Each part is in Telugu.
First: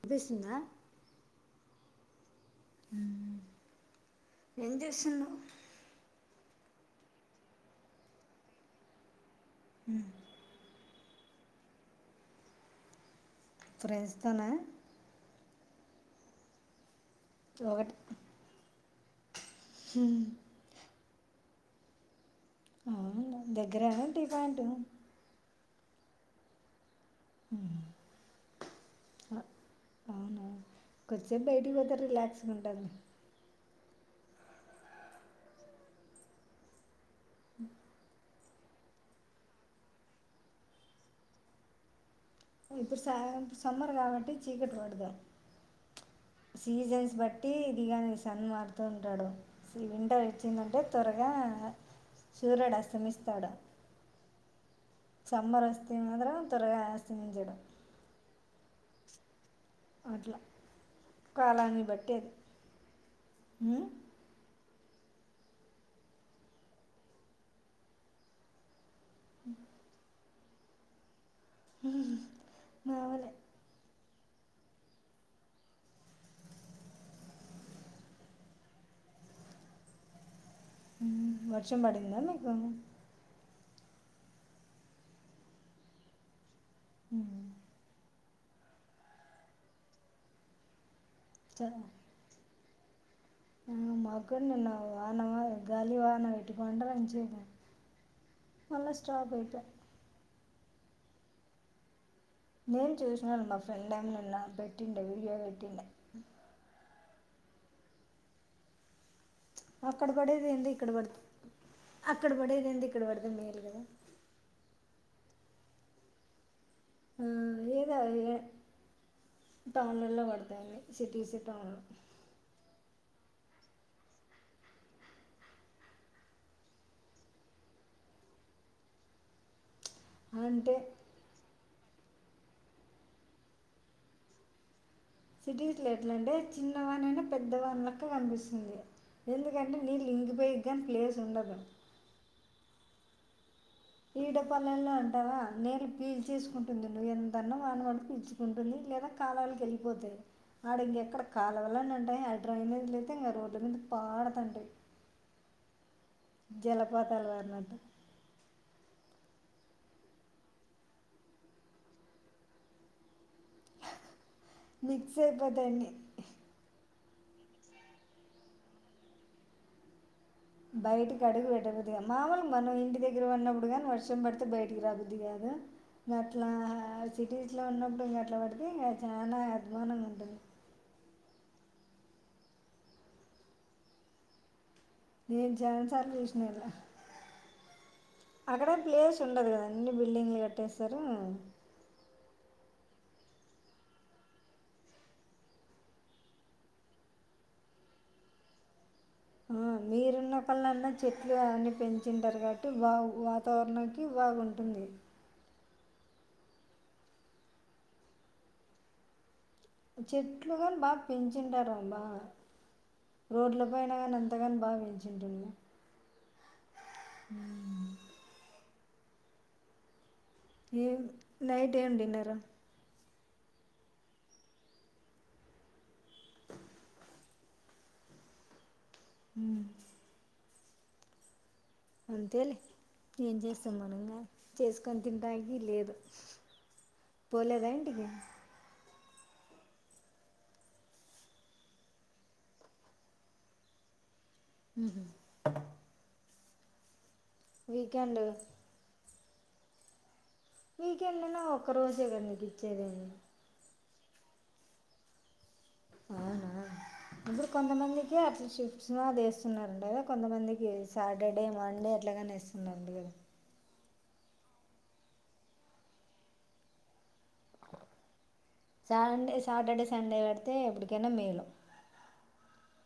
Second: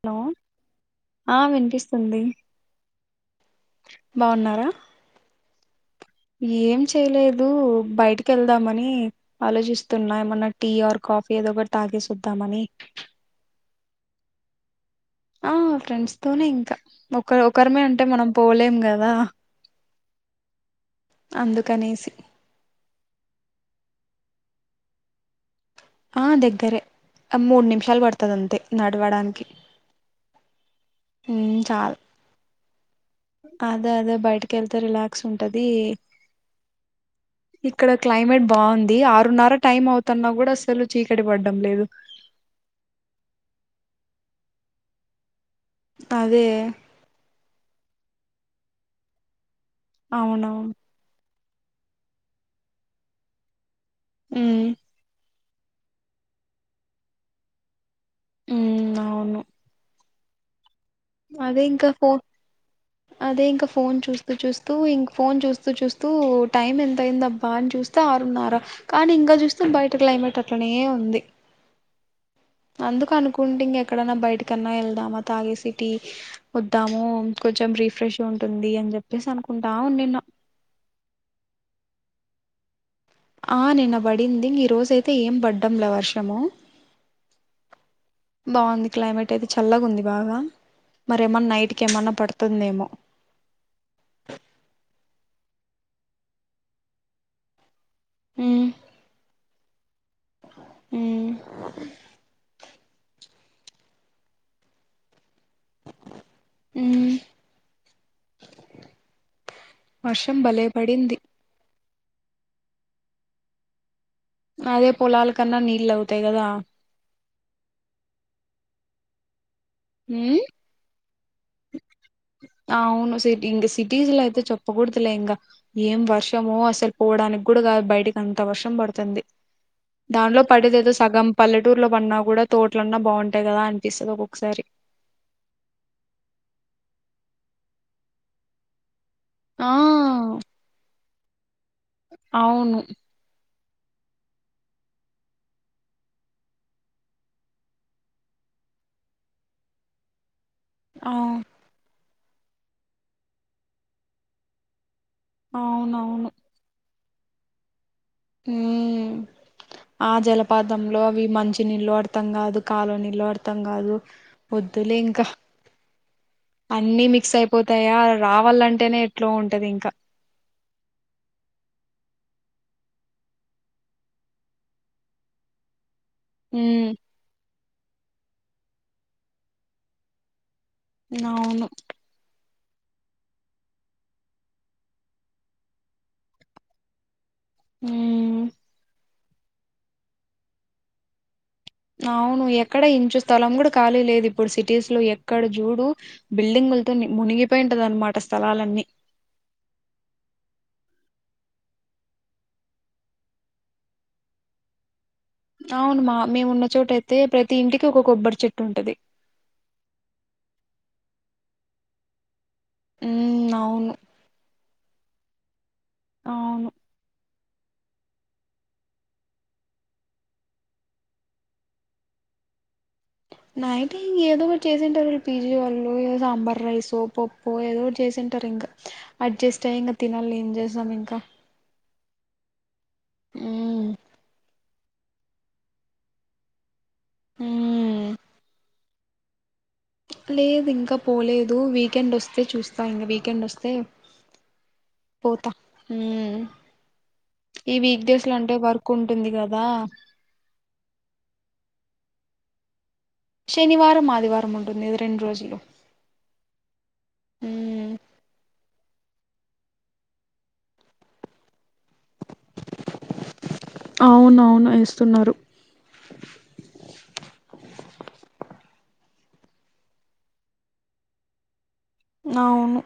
హలో వినిపిస్తుందా ఆ వినిపిస్తుంది బాగున్నారా ఎం చేస్తున్నవ్ ఏం చేయలేదు బయటికి వెళ్దామని ఆలోచిస్తున్నా ఏమన్నా టీ ఆ కాఫీ ఏదో ఒకటి తాగేసి వద్దామని ఫ్రెన్స్ తోన ఆ ఫ్రెండ్స్ తోనే ఇంక ఒక ఒకరిమే అంటే మనం పోలేం కదా హు అందుకనేసి అవున్లే దగ్గరేన టీ ఆ దగ్గరే మూడు నిమిషాలు పడుతది అంతే నడవడానికి అవునా కొద్దిసేపు ఉమ్ బయటికిపోతే చాలు రిలాాక్స్గా ఉంటాది అదే అదే బైటికి కి వెళ్తే రిలాక్స్ ఉంటది ఇక్కడ క్లైమే బాగుంది ఆరున్నర టైం అవుతున్నా కూడ అసలు చీకటి పడ్డం లేదు ఇప్పుడు సా [unintelligible] సమ్మర్ కాబట్టి చీకటి పడదు అదే సీజన్స్ బ బట్టి ఇది కానీ సన్ మారుతూ ఉంటాడు వింటర్ అవునవును వచ్చిందంటే త్వరగా సూర్యుడు అస్తమిస్తడు ఉ సమ్మర్ వస్తే మాత్రరం త్వరగా ఆస్తమించడం ఉ అవును అట్ల అదే ఇంకా ఫోన్ అదే ఇంక ఫోన్ చూస్త చూస్ [unintelligible] ఇంక ఫోన్ చూస్తూ చూస్తూ టైం ఎంత అయింది అబ్బా అని చూస్తే ఆరున్నర కానీ ఇంగా చూస్తే బయట క్లైమేట్ అట్లనే ఉంది హ అందుకు అనుకుంటి ఇంగ ఎక్కడన్న బయట కన్నా వెళ్దామా తాగేసి టీ వద్దాము కొంచెం రిఫ్రెష్ ఉంటుంది చెప్పేసి అనుకుంటా ఉనిన్న హు వర్షం పడింద మీకు ఆ నిన్న పడింది ఈ రోజయితే ఏం పడ్డంల వర్షము హు బాగుంది క్లైమేట్ అయితే చల్లగ ఉంది బాగా మరేమన్నా చ నైట్ కి ఏమన్నా పడ్ తుందేమో మాకు కూడా నిన్న వాన గాలి వన వటి కొంటంచి మళ్ళ స్టాప్ అయిప హు నేను చూసినాను మా ఫ్రెండ్ ఏమ్ నిన్న పెట్టిండ వీడియో పెట్టిండ ఉమ్ అక్కడ వర్షం పడేది ఏంది ఇక్కడ భలేపడింది పడితే అక్కడ పడేదెంది ఇక్కడ పడితే మేల్ కదా అదే పోలాల కన్నా నీళ్ళు అవుతాయి కదా ఆ ఏదో ఎ టౌన్లో పడతయి సిటీస్ ద అవును సిటీ ఇంగ సిటీస్ లో అయితే చెప్పకూడదులే ఇంగ ఏం వర్షమో అసలు పోవడానికి కూడా బయటకి అంత వర్షం పడుతుంది దానిలో అంటే పెడేదేదో సగం పల్లె టూరులో పన్నా కూడా తోటలన్నా బాగుంటాయి కదా అనిపిస్తది ఒక్కొక్కసారి సిటీస్ లో ఎట్లా అంటే చిన్న వాన అయినా పెద్ద వాన్ లక్క కనిపిస్తుంది ఆ ఎందుకంటే నీళ్ళు ఇంకిపోయేగాని ప్లేస్ ఉండదు అవును ఈడపల్లెల్లో అంటావా నీళ్ళు పీల్చేసుకుంటుంది నువ్వు ఎంతన్నా వాన పడు పీల్చుకుంటుంది లేదా కాలవలకు కెళ్ళిపోతాయి ఆడ ఆ ఇంకెక్కడ కాలువల్లన్న ఉంటయ్ ఆ డ్రైనేజ్ లయితే ఇంకా రోడ్ల మీద పాడతాంటయ్ అవునవును పాతాలు పరిన్నట్టు ఊ ఆ జలపాతంలో అవి మంచి నీళ్ళో అర్థం కాదు కాలువ నీళ్ళో అర్థం త్తం కాదు వద్దులే మిక్స్ ఇంక అయిపోతాయి అన్నీ అన్ని మి క్స్ అయిపోతాయా రావాళ్లంటేనే ఎట్లో ఉంటది ఇంక బయటికి అడుగు పెట్టబుద్దుగా మాములు మనం ఇంటి దగ్గర ఉన్నప్పుడు గానీ వర్షం పడితే బయటికి రాబుద్ది కాదు ద్ ఇంగ అట్లా ఉమ్ సిటీస్లో ఉన్నప్పుడు ఇంగ అట్ల పడితే ఇంకా చానా అద్ధవానంగా ఉంటుంది అవును నేను చాన్ సార్లు చూసినలా మ్మ్ అక్కడ ప్లేస్ స్ ఉండదు కదా అన్ని బిల్డింగ్లు కట్టేసారు అవును ఎక్కడ ఇంచు స్థలం కూడా కాళీ లేదు ఇప్పుడు సిటీస్ లో ఎక్కడ జుడు బిల్డింగులతో ని మునిగిపోయింటదన్నమాట స్థలాలన్నీ ఆ మీరున్న కళన్నా చెట్లు అన్ని పెంచింటారు కాబట్టి వా వాతావరణానికి బాగుంటుంది అవును మా మేము ఉన్న చోటయితే ప్రతి ఇంటికి ఒక కొబ్బరి చెట్టు ఉంటది చెట్లు కాని బాగా పెంచిుంటారు అవ్బా మ్మ్ రోడ్ల పైన అవును కానీ అంతగాని బాగా పెంచుంటున్లా అవును హ ఏం నైట్ ఏమి డిన్నర్రు నైట్ ఇంక ఏదో ఒకటి చేసింటారు ఈ పీజీ వాళ్ళు ఏదో సాంబార్ రైస్ ఓ పప్పో ఏదో ఒకటి చేసింటారు ఇంకా ఉమ్ అడ్జస్ట్ అయి ఇంక తినాలి ఏం చేస్తాం ఇంకా అంతే లే ఏం చేస్తాం మ్మ్ మనగాని చేసుకొని తింటానికి లేదు పోలేదా ఇంటికి మ్మ్ లేదు ఇంకా పోలేదు వీకెండ్ వస్తే చూస్తా ఇంకా వీకెండ్ వస్తే పోతా ఉమ్ ఈ వీకెండ్ వీక్డేస్ లో అంటే వర్క్ ఉంటుంది కదా వీకెండన్నా ఒక్క రోజే కదా నీకు ఇచ్చేది శనివారం ఆదివారము ఉంటుంది కదా రెండు రోజులు అవునా ఇప్పుడు మ్మ్ కొంతమందికి అట్ల చెప్ అది వేస్తున్నారండి కదా కొంతమందికి సాటర్డే మండే అట్లగానే వేస్తున్నరంట కదా అవును అవును వేస్తున్నారు కావాలంటే సాటర్డే సండే ఎడితే ఎప్పుటికనా మేల అవును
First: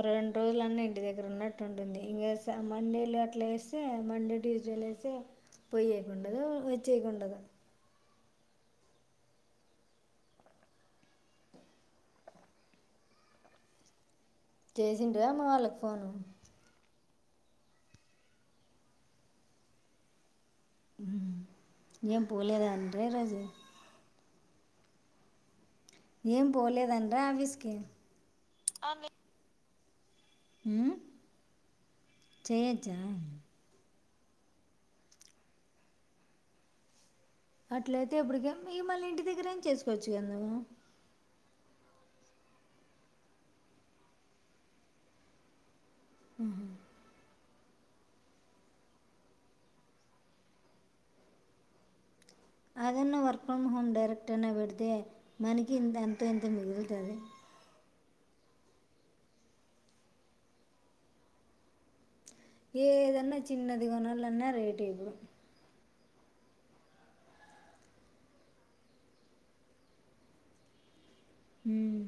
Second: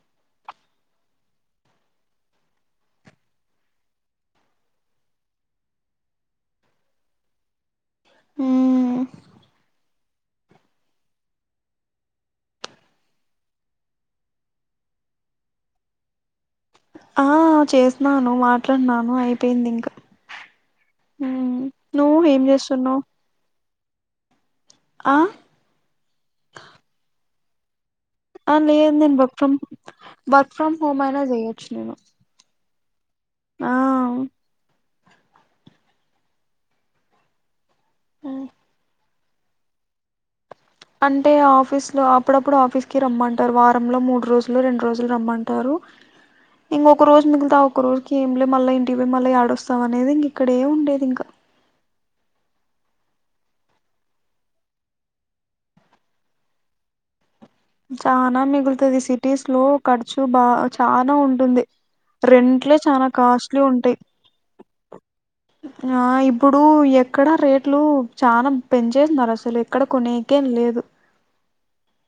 ఒక రెండు రోజులన్న ఇంటి దగ్గర ఉన్నట్టు ఉంటుంది ఇంకా మండేలు అట్లా వస్తే మండే యూజువల్ వేస్తే పొయ్యేకొండదు వచ్చేకొండదు ఉమ్ చేసింటివా అమ్మ వాళ్ళకి ఫోను ఆ చేసినాను మాట్లాడినాను అయిపోయింది ఇంకా మ్మ్ నువ్వు ఏం పోలేదా చేస్తున్నావ్ అండే రోజు ఆ ఏం పోలేదండ్రా ఆఫీస్ కి ఆ లేద్ నేను బొప్పామ్ వర్క్ ఫ్రమ్ ఉమ్, హోమ్ అయినా చెయొచ్చు నేను చేయొచ్చా ఆ అట్లయితే ఇప్పటికే ఏం మళ్ళీ ఇంటి దగ్గరేం చేసుకోవచ్చు కద నువ్వు అంటే ఆఫీస్ లో అప్పుడప్పుడు ఆఫీస్ కి రమ్మంటారు వారంలో మూడు రోజులు రెండు రోజులు రమ్మంటారు ఇంగ ఒక రోజు మిగిల్త ఆ ఒక్క రోజ్ కి ఏంలే మళ్ళా ఇంటికి ఓయ్ మళ్ళీ ఏడొస్తాం అనేది ఇంగ ఇక్కడే ఉండేది ఇంకా అదన్న వర్క్ ఫ్రమ్ హోమ్ డైరెక్ట్ అయినా పెడితే మనకి అంత ఇంత మిగులుతుంది చానా మిగులుతది సిటీస్ లో ఖర్చు బా చానా ఉంటుంది రెంట్లే చానా ఏదన్నా కాస్ట్లీవి చిన్నది ఉంటాయి కొనాలన్నా రేటే ఇప్పుడు ఆ ఇప్పుడు ఎక్కడా రేట్లు చాలనా పెంచేస్తున్నారు అసలు ఎక్కడ కొనేకేం లేదు డు ఉమ్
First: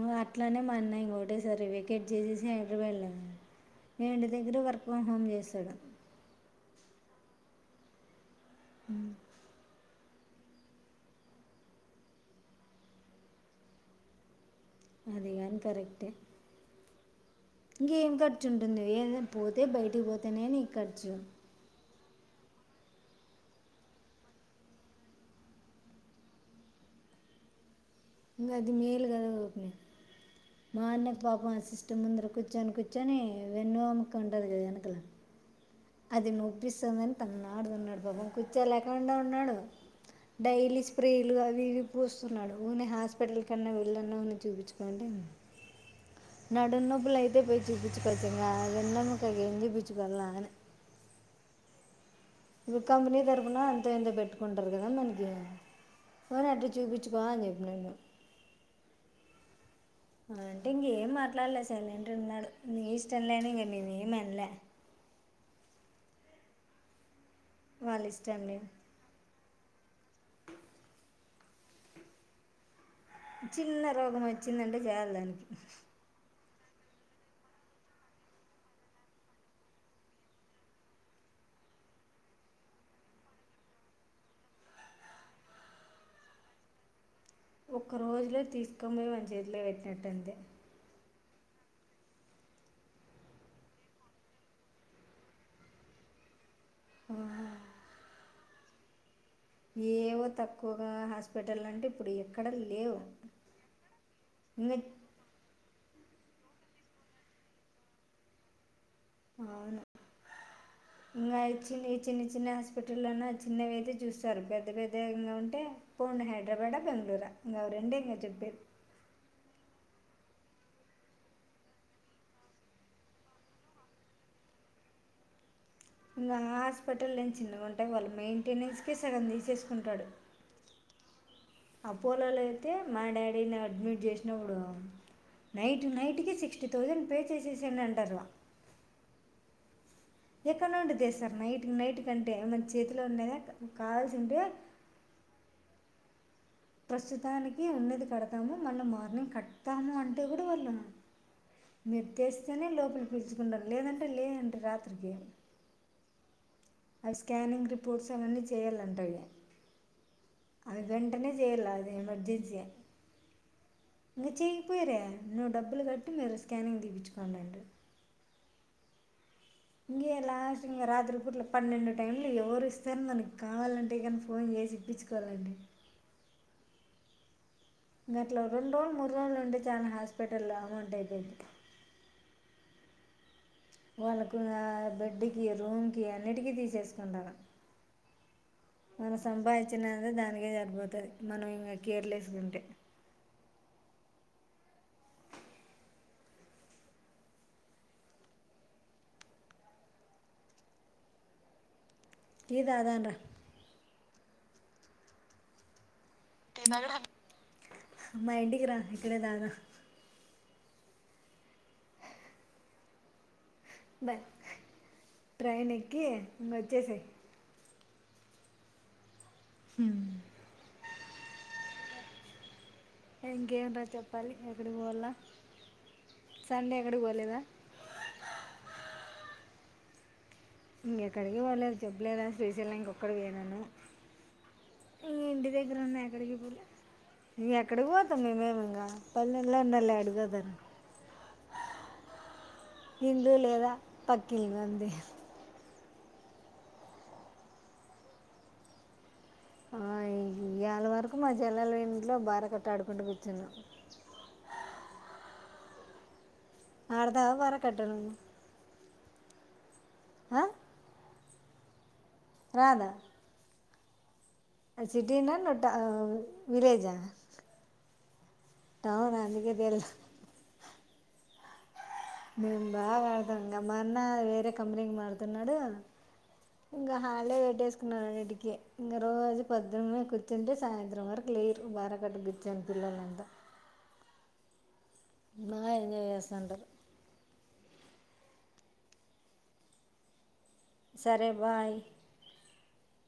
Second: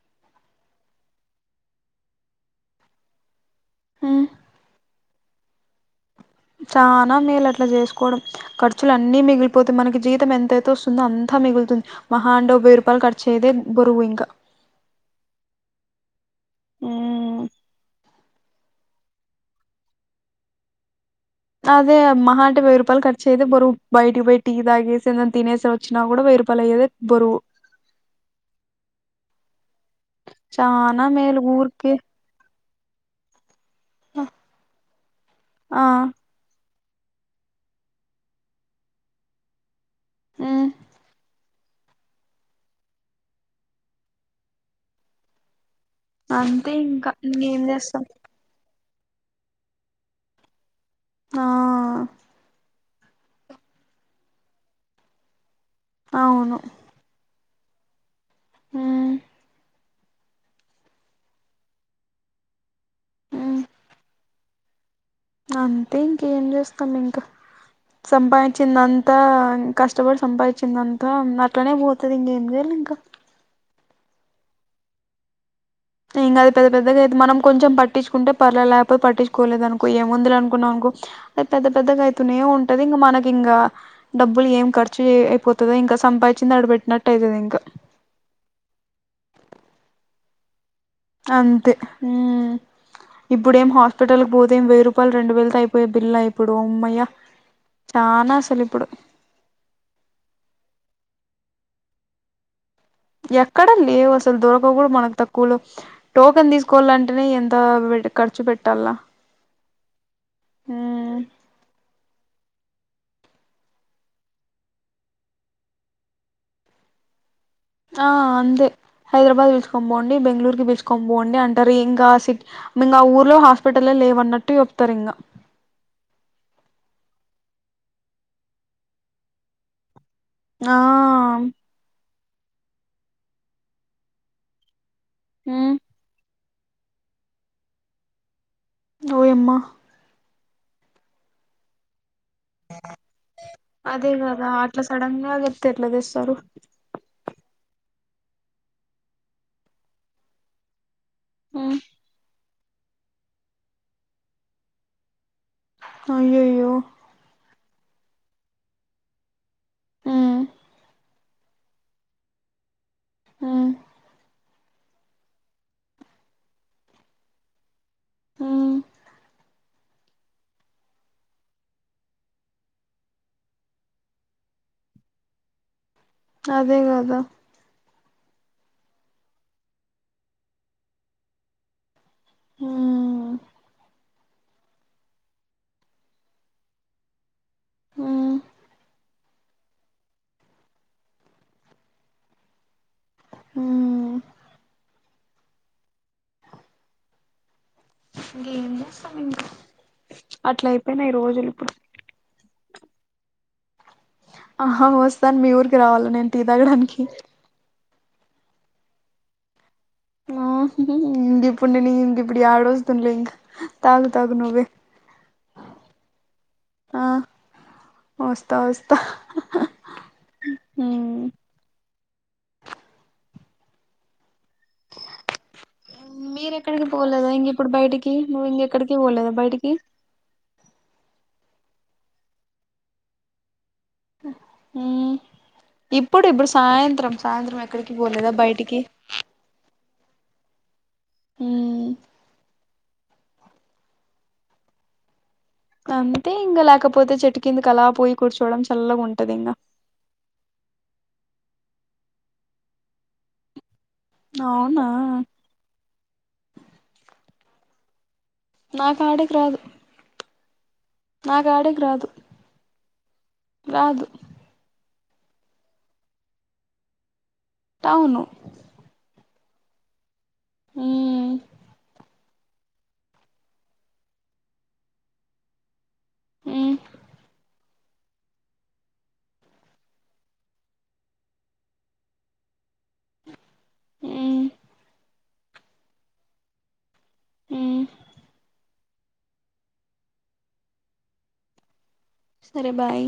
ఊ అట్లానే మా అన్న ఇంకోకటేసారి వెేకేట్ చేసేసి హైదరాబాడ్ లేదంటే ఉమ్ ఇంటి దగ్గరే వర్క్ ఫ్రమ్ హోమ్ చేశాడు చానా మేలు అట్లా చేసుకోవడం ఖర్చులు అన్ని మిగిలిపోథె మనకి జీతం ఎంతయితే వస్తుందో అంతా మిగులుతుంది మహా అంటే ఒక వెయ్యి రూపాయలు ఖర్చు అయ్యేదే బరువు ఇంకా అది గాని కరెక్ట్ఎ ఊమ్ ఇంకేం ఖర్చు ఉంటుంది ఏద పోతే బయటికి పోతేనే నీకు ఖర్చు అదే మహ అంటే వెయ్యి రపాయలు ఖర్చ్ అయితే బరువు బయటికి ఓయ్ టీ తాగేసి ఏందన్నా తినేసి వచ్చినా కూడా వేయ్యిరూపాయలయ్యే దే బరువు ఇంగ అది మేలు కదు మా చానా అన్నకి మేలు పాపమ్ ఊరికే సిస్టమ్ ముందర కూర్చోని కూచ్ కూర్చొని వెన్ను ఆ అమ్మక ఉంటుంది కదా వెనకల ఆ అది నొప్పిస్తుందని తనకలాడుతున్నాడు పాపం కూర్చో లేకుండా ఉన్నాడు ఉమ్ డైలీ స్ప్రేలుగావి తిరిగి పూస్తున్నాడు ఊ నే హాస్పిటల్ కన్నా వెళ్ళనుని చూపించుకోండి అంతే నడు ఇంకా నొప్పులు అయితే ఇంకేం పిచ్చి చేస్తాం పిచ్చికొచ్చిందా వెన్నెముక ఏం చూపించుకోవాల్న అని ఆ ఇప్పుడు కంపెనీ తరపున ఎంతో ఎంతో పెట్టుకుంటారు కదా దానికి ఫనీ అవును అట్టే చూపించుకో అని చె రేను ఉ అంటే ఇంకేం మాట్లాలే సైలెంటు ఉన్నాడు నీ ఇష్టం లేని ఉమ్ ఇంక నేను ఏమి అన్లె అంతే ఇంకేం చేస్తాం ఇంకా వాళ్ళ ఇష్టం లేదు సంపాదించిందంతా కష్టపడి సంపాదించిందంతా అట్లనే పోతుంది ఇంకేం చేయాలి ఇంకా చిన్న రోగం వచ్చిందంటే చేయాలి దానికి ఇంకా అది పెద్ద పెద్దగతే మనం కొంచెం పట్టించుకుంటే పర్లే లేపోతే పట్టించుకోలేదు అనుకో ఏముందిరా అనుకున్నావనుకో పెద్ద పెద్దగా అయితునే ఉంటది ఇంకా మనకి ఇంగ డబ్బులు ఏం ఖర్చు అయిపోతది ఇంకా సంప నచ్చినడబెట్ ఒక్క రోజులో తీసుకొం పోయి వాని చేతిలో పెట్టినట్టంతే అంతే ఊ ఇప్పుడేం హాస్పిటల్ కి పోతే ఏం వెయ్యి రూపాయలు రెండువేలతో అయిపోయే బిల్ల ఇప్పుడు ఉమ్మయ్య ఆ, చానా అసలు ఇప్పుడు ఏవో తక్కువగా హాస్పిటల్ అంటే ఇప్పుడు ఎక్కడ లే ఎక్కడలి ఒసలు దొరకవు ఇంకా కూడా మనకు తక్కువలో టోకెన్ తీసుకోవాలంటేనే ఎంత పెట్ ఖర్చు పెట్టల్ల అవును ఇగ చిన్నవి చిన్ని చిన్న హాస్పిటల్లోన చిన్నవితే చూస్తారు పెద్ద పెద్దంగా ఉంటే పోండి హైదరాబాడ బెంగళూర ఆ అంతే హైదరాబాద్ పిల్చ్ పోండి బెంగళూరు కి పిచుకోని పోండి అంటారు ఇంకా సిక్ ఆ ఊర్లో హాస్పిటల్లే లేవన్నట్టు చె తరింగ ఇంగా హాస్పిటల్ ఏం చిన్నగా ఉంటా వాళ్ళ మెయింటెనెన్స్ కే సగం తీసేసుకుంటాడు ఆ టే మా డాడీ ని అడ్మిట్ చేసినప్పుడు మ్మ్ నైట్ నైట్ కే సిక్స్ ఫిఫ్టీ థౌజండ్ పే చేసేసెండి అంటారు ఓయమ్మా ఎక్కడి నుండి తెస్తారు నైట్ నైట్ కంటే మన చేతిలో ఉండేదా కావాల్సింటే ఎట్ల తెస్తారు ప్రస్తుతానికి ఉన్నది కడతాము మళ్ళ మార్నింగ్ కడతాము అంటే కూడా వాళ్ళం ఉమ్ మీరు తెస్తేనే లోపలికి పిలుచుకుంటారు లేదంటే లేదంట రాత్రికి అయ్యయ్యో అవి స్కానింగ్ రిపోర్ట్స్ అవన్నీ చేయాలంటా అవి మ్మ్ అవి గాని పనే చేయలే అది ఎమర్జెన్సీ హ్మ్ చేయకపోయరే నువ్వు డబ్బులు కట్టు మేముప్ స్కానింగ్ తీపించుకోండిండి ఉ ఇంగే లాస్ట్ ఇంక రాత్రి పూట్ల పన్నెండు టైం లో ఎవరు ఇస్తారు మనకు కావాలంటే కానీ ఫోన్ చే ఇప్పించుకోవాలంటే అదే గదా గంట్లో రెండు రోజులు మూడు రోజులు ఉంటే చానా హాస్పిటల్లో అమౌంట్ అయిపోద్ది ఊ వాళ్ళకు బెడ్కి రూమ్కిి అన్నిటికీ తీసేసుకుంటారు హ్మ్ మనం సంపాదించినే దానికే సరిపోతుంది మనం ఇంకా కేర్లేసుకుంటే ఆ ఇంకేం చేస్తాం ఇంకా అట్ల అయిపోయినా ఈ రోజులు ఇప్పుడు టీ తాగానరా ఆహా వస్తాను మీ ఊరికి రావాల నేను టీ తగడానికి మ్ మా ఇంటికి రా ఇంకాడే తదా ఆ ఇంక ఇప్పుడుండే న ఇంక ఇప్పుడు ఏడ వస్తుండలే ఇంకా తాగు బ తాగు నువ్వే ట్రైన్ ఎక్కి ఇంగ వచ్చేసే ఆ వస్తా వస్తా హ హ్మ్ ఇంకేముంటదీ చెప్పాలి ఎక్కడికి పోవాలా మీర ఎక్కడికి పోలేదా ఇంక ఇప్పుడు బయటికి నువ్వు ఇంకెక్కడికి పోలేదుా బయటికి ఇ ఇంకెక్కడికి వాలేదు చెప్పలేదా శ్రీశైల ఇంకొక్కడు వనాను ఊ ఇంటి దగ్గర ఉన్నా ఎక్కడికి పోలే సాయంత్రం ఎక్కడికి పోతాం పోలేదా మేము ఇంగ బయటికి పల్లెళ్ళో ఉన్నోళ్ళు ఎడికి పోతారు హ్మ్ ఇల్లు లేదా పక్కిలు అంతే ఇంగంతే ఇంకా లేకపోతే చెట్టు కిందకి అలా పోయి కూర్చోవడం చల్లగా ఉన్ టది ఇంగ ఇవాళ వరకు మా చెల్లెలు ఇంట్లో బార కట్టి ఆడుకుంటూ కూర్చున్నాం అవునా ఆడతవ వారా కట్టను నువ్వు నా ఆడేకి రాదు అ నాకు ఆడేకి రాదు రాద రాదు ఆ సిటీ నా న ట్ట విలేజా అవును టువు రా అందుకే తెల్స్ అ మేం బాగా ఆడతాంగా మా అన్న వేరే కంపెనీకి మారుతున్నాడు మ్మ్ ఇంగ హాలిడే పే పనాడికి ఇంగ రోజు పద్దన్నే కూర్చుంటే సాయంత్రం వరకు లేరు బార కట్ట కూర్చొని పిల్లలంతా ఎవ్ బా ఎంజాయ్ చేస్తుంటారు ఊ సరే బాయ్ సరె బాయ్